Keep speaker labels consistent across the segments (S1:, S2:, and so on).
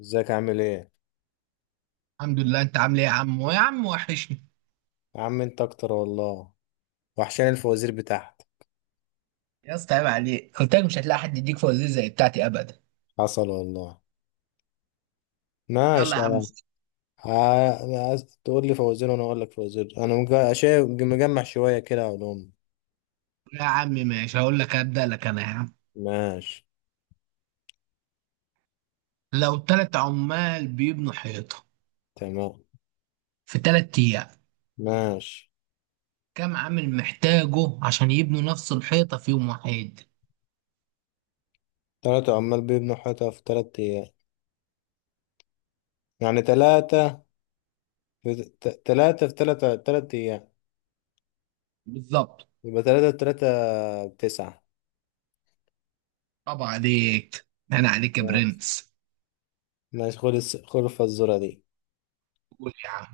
S1: ازيك عامل ايه؟
S2: الحمد لله. انت عامل ايه يا عم؟ ويا عم وحشني.
S1: يا عم انت اكتر والله، وحشان الفوازير بتاعتك.
S2: يا اسطى عيب عليك، قلت لك مش هتلاقي حد يديك فوازير زي بتاعتي ابدا.
S1: حصل والله.
S2: يلا
S1: ماشي
S2: يا
S1: يا
S2: عم
S1: عم.
S2: خش.
S1: عايز تقول لي فوازير وانا اقول لك فوازير، انا شايف مجمع شويه كده علوم.
S2: يا عم ماشي، هقول لك ابدا لك انا يا عم.
S1: ماشي.
S2: لو 3 عمال بيبنوا حيطه
S1: تمام.
S2: في 3 ايام،
S1: ماشي.
S2: كم عامل محتاجه عشان يبنوا نفس الحيطه في يوم واحد؟
S1: تلاتة عمال بيبنوا حيطة في تلات ايام، يعني تلاتة في تلاتة في تلاتة تلات ايام،
S2: بالظبط.
S1: يبقى تلاتة في تلاتة بتسعة.
S2: طبعا عليك. انا عليك يا
S1: تمام.
S2: برنس.
S1: ماشي، خد الفزورة دي.
S2: قول يا عم.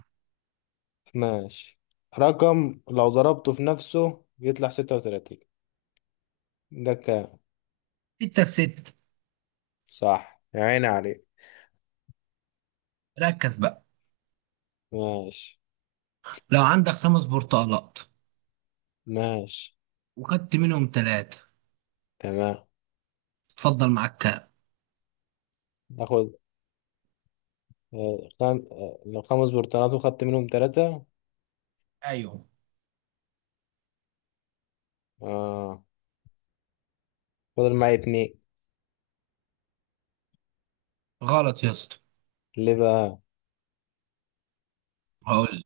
S1: ماشي. رقم لو ضربته في نفسه يطلع ستة وتلاتين، ذكاء.
S2: ستة في ستة.
S1: صح يا عيني عليك.
S2: ركز بقى.
S1: ماشي.
S2: لو عندك 5 برتقالات
S1: ماشي.
S2: وخدت منهم 3،
S1: تمام.
S2: اتفضل معاك كام؟
S1: ناخد آه، خم... آه، لو خمس برتقانات وخدت منهم ثلاثة.
S2: ايوه.
S1: اه، فضل معايا اتنين.
S2: غلط يا اسطى.
S1: ليه بقى؟
S2: هقول.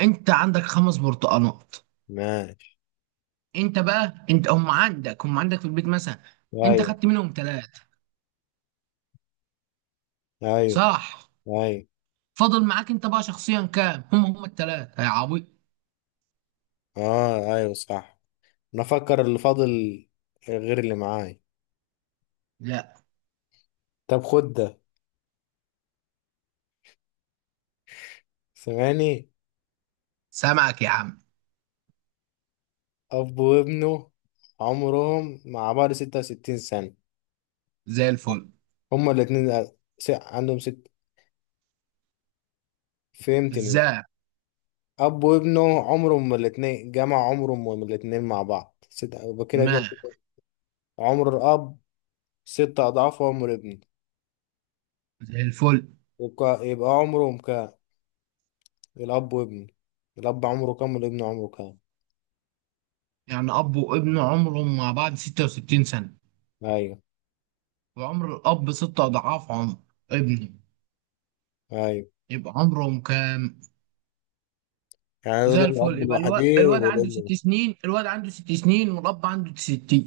S2: انت عندك 5 برتقانات.
S1: ماشي.
S2: انت هم عندك في البيت مثلا. انت
S1: ايوه.
S2: خدت منهم 3،
S1: ايوه.
S2: صح؟
S1: ايوه.
S2: فاضل معاك انت بقى شخصيا كام؟ هم 3 يا عبيط.
S1: اه ايوه صح، انا افكر اللي فاضل غير اللي معايا.
S2: لا.
S1: طب خد ده، سمعني.
S2: سامعك يا عم.
S1: اب وابنه عمرهم مع بعض ستة وستين سنة،
S2: زي الفل.
S1: هما الاتنين عندهم ست، فهمتني؟
S2: ازاي؟
S1: اب وابنه عمرهم ما الاتنين، جمع عمرهم ما الاتنين مع بعض ست، يبقى كده كان
S2: ما
S1: عمر الاب ست اضعاف عمر ابنه،
S2: زي الفل.
S1: يبقى عمرهم كام؟ الاب وابنه، الاب عمره كام والابن عمره كام؟
S2: يعني اب وابن عمرهم مع بعض 66 سنة،
S1: ايوه.
S2: وعمر الاب 6 اضعاف عمر ابنه،
S1: ايوه.
S2: يبقى عمرهم كام؟
S1: يعني يقول
S2: زي الفل.
S1: الاب
S2: يبقى
S1: الوحيد والابن لوحده.
S2: الواد عنده ست سنين والاب عنده 60.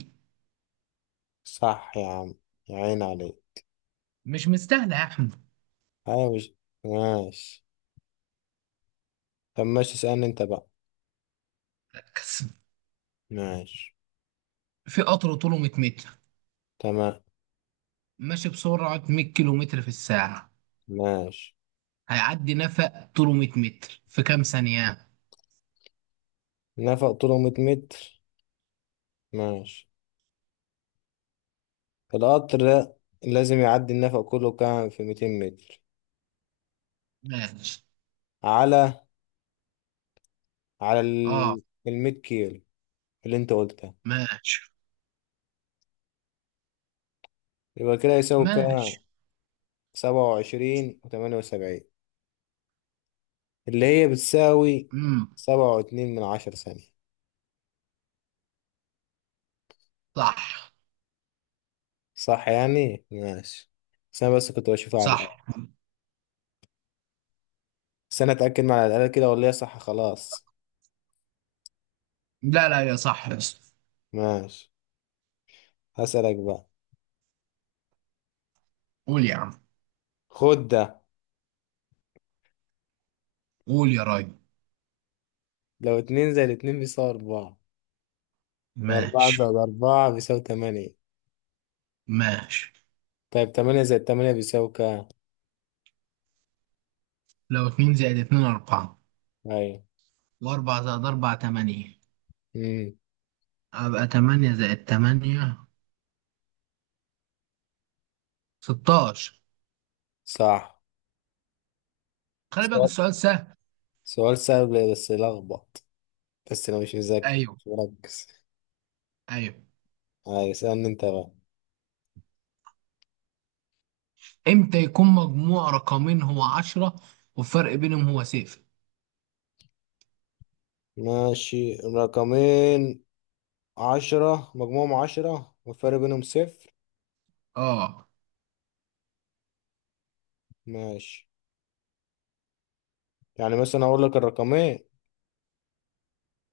S1: صح يا عم، يا عين عليك.
S2: مش مستاهله يا احمد.
S1: ايوه مش. ماشي. طب ماشي، اسألني انت بقى.
S2: مركز.
S1: ماشي.
S2: في قطر طوله 100 متر،
S1: تمام.
S2: ماشي بسرعة 100 كيلو متر في الساعة،
S1: ماشي.
S2: هيعدي نفق طوله 100 متر في كام ثانية؟
S1: نفق طوله 100 متر، ماشي. القطر لازم يعدي النفق كله، كام في 200 متر
S2: ماشي.
S1: على على
S2: اه.
S1: ال 100 كيلو اللي انت قلتها،
S2: ماشي.
S1: يبقى كده يساوي كام.
S2: ماشي.
S1: 27 و78 اللي هي بتساوي
S2: امم
S1: 7.2 من عشر ثانية.
S2: صح.
S1: صح يعني، ماشي. بس انا بس كنت بشوفها على
S2: صح.
S1: الأقل، بس انا اتأكد مع على الأقل كده ولا هي صح خلاص.
S2: لا لا، يا صح يا اسطى.
S1: ماشي. هسألك بقى،
S2: قول يا عم.
S1: خد ده.
S2: قول يا راجل.
S1: لو اتنين زائد اتنين بيساوي أربعة، وأربعة
S2: ماشي.
S1: زائد أربعة بيساوي تمانية،
S2: ماشي.
S1: طيب تمانية زائد تمانية بيساوي كام؟
S2: لو 2 زائد 2 4،
S1: ايوه.
S2: و4 زائد 4 8،
S1: امم
S2: أبقى 8 زائد 8 16.
S1: صح.
S2: خلي بالك
S1: سؤال،
S2: السؤال سهل.
S1: سؤال سهل بس لخبط، بس انا مش مذاكر
S2: أيوه.
S1: مش مركز.
S2: أيوه.
S1: ايوه، اسألني انت بقى.
S2: امتى يكون مجموع رقمين هو 10 والفرق بينهم هو 0؟
S1: ماشي، رقمين، عشرة، مجموعهم عشرة والفرق بينهم صفر.
S2: اه.
S1: ماشي. يعني مثلا اقول لك الرقمين،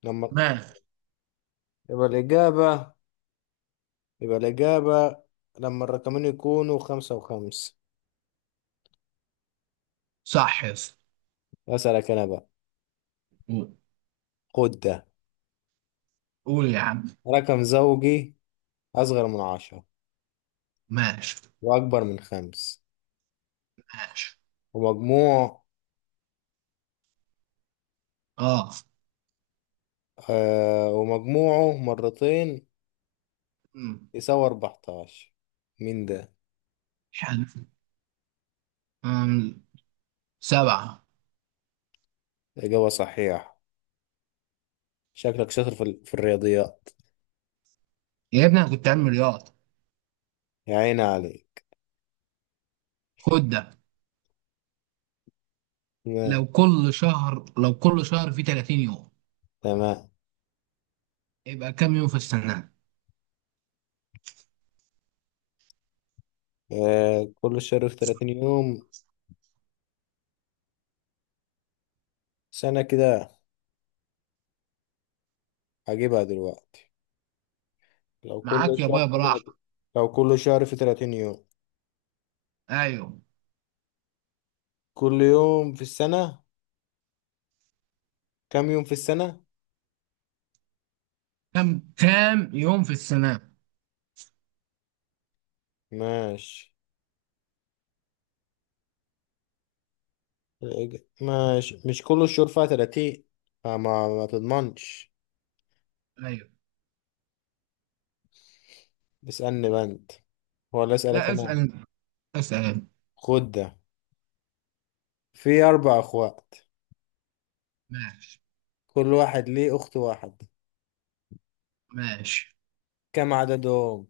S1: لما
S2: ماشي.
S1: يبقى الإجابة، يبقى الإجابة لما الرقمين يكونوا خمسة وخمسة.
S2: صح يا اسطى.
S1: أسألك أنا بقى،
S2: قول.
S1: خد ده.
S2: قول يا عم.
S1: رقم زوجي أصغر من عشرة
S2: ماشي.
S1: وأكبر من خمس،
S2: ماشي.
S1: ومجموع
S2: اه.
S1: ومجموعه مرتين
S2: أمم.
S1: يساوي 14، مين ده؟
S2: حلو. أمم. 7.
S1: إجابة صحيحة، شكلك شاطر في الرياضيات.
S2: يا ابني انا كنت علمي رياضة.
S1: يا عيني عليك.
S2: خد ده.
S1: تمام.
S2: لو كل شهر فيه 30 يوم،
S1: تمام.
S2: يبقى كام يوم في السنة؟
S1: آه، كل شهر في 30 يوم، سنة كده، هجيبها دلوقتي. لو كل
S2: معاك يا
S1: شهر
S2: بابا
S1: في 30،
S2: براحة.
S1: لو كل شهر في 30 يوم،
S2: ايوه.
S1: كل يوم في السنة، كم يوم في السنة؟
S2: كام يوم في السنة؟
S1: ماشي، ماشي، مش كل الشهور فيها 30، فما ما تضمنش.
S2: ايوه.
S1: اسألني بقى انت ولا اسألك
S2: لا
S1: انا؟
S2: اسأل انت. اسأل انت.
S1: خد ده، في أربع أخوات،
S2: ماشي.
S1: كل واحد ليه أخت واحد،
S2: ماشي.
S1: كم عددهم؟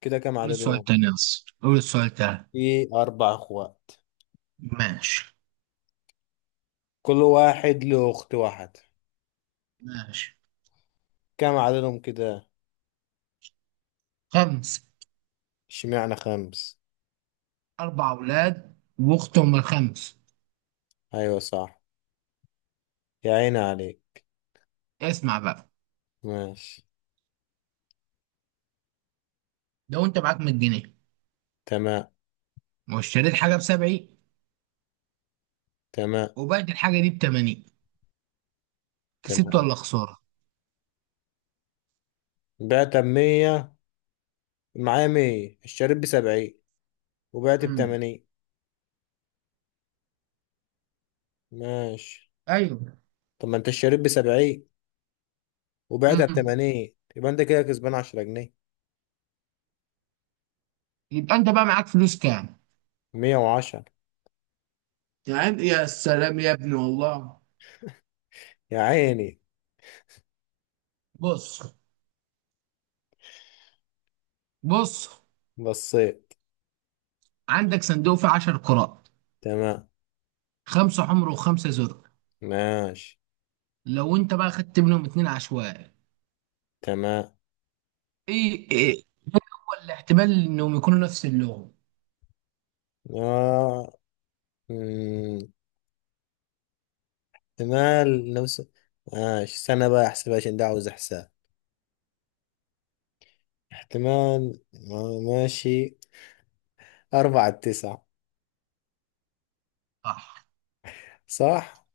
S1: كده كم
S2: قول السؤال
S1: عددهم؟
S2: تاني يا اسطى، قول السؤال تاني.
S1: في أربع أخوات،
S2: ماشي.
S1: كل واحد له أخت واحد،
S2: ماشي.
S1: كم عددهم كده؟
S2: خمس.
S1: اشمعنى خمس؟
S2: 4 أولاد وأختهم الخمس.
S1: أيوة صح، يا عيني عليك.
S2: اسمع بقى.
S1: ماشي.
S2: لو أنت معاك 100 جنيه،
S1: تمام.
S2: واشتريت حاجة بسبعين،
S1: تمام.
S2: وبعت الحاجة دي بتمانين، كسبت
S1: تمام.
S2: ولا خسارة؟
S1: بعت بمية، معايا مية، اشتريت بسبعين وبعت
S2: امم.
S1: بتمانين. ماشي.
S2: ايوه.
S1: طب ما انت اشتريت بسبعين وبعتها
S2: امم.
S1: بتمانين، يبقى انت كده كسبان عشرة جنيه.
S2: يبقى أنت بقى معاك فلوس كام؟
S1: مية وعشرة.
S2: يعني يا سلام يا ابني والله.
S1: يا عيني.
S2: بص. بص.
S1: بصيت.
S2: عندك صندوق فيه 10 كرات،
S1: تمام.
S2: 5 حمر وخمسة زرق.
S1: ماشي.
S2: لو أنت بقى خدت منهم 2 عشوائي،
S1: تمام.
S2: إيه، الاحتمال انهم يكونوا نفس اللغة؟
S1: آه. مم. احتمال نفس، ماشي سنة بقى، احسب عشان ده عاوز احساب. احتمال، ماشي. أربعة تسعة.
S2: صح.
S1: صح.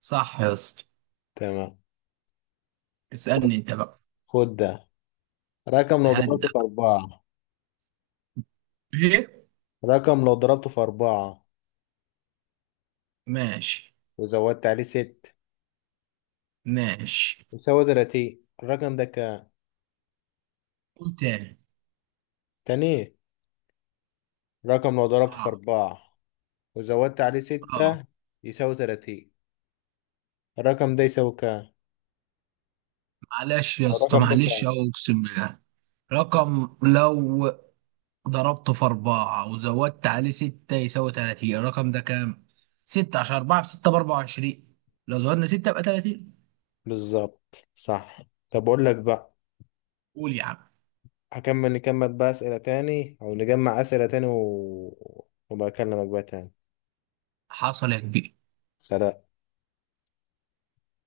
S2: صح يا اسطى.
S1: تمام. خد،
S2: اسألني انت بقى.
S1: خد ده. رقم لو ضربته
S2: هدا.
S1: في أربعة.
S2: ايه.
S1: رقم لو ضربته في أربعة
S2: ماشي.
S1: وزودت عليه ست
S2: ماشي.
S1: يساوي تلاتين، الرقم ده كام؟
S2: قول تاني.
S1: تاني، رقم لو ضربته في
S2: اه.
S1: أربعة وزودت عليه
S2: اه.
S1: ستة يساوي تلاتين، الرقم ده يساوي كام؟
S2: معلش يا اسطى،
S1: الرقم ده
S2: معلش
S1: كام؟
S2: اقسم بالله. رقم لو ضربته في 4 وزودت عليه 6 يساوي 30، الرقم ده كام؟ 6، عشان 4 في 6 بـ24، لو زودنا 6 يبقى 30.
S1: بالظبط صح. طب اقول لك بقى.
S2: قول يا عم.
S1: هكمل، نكمل بقى اسئله تاني، او نجمع اسئله تاني وبكلمك بقى تاني.
S2: حصل يا كبير.
S1: سلام.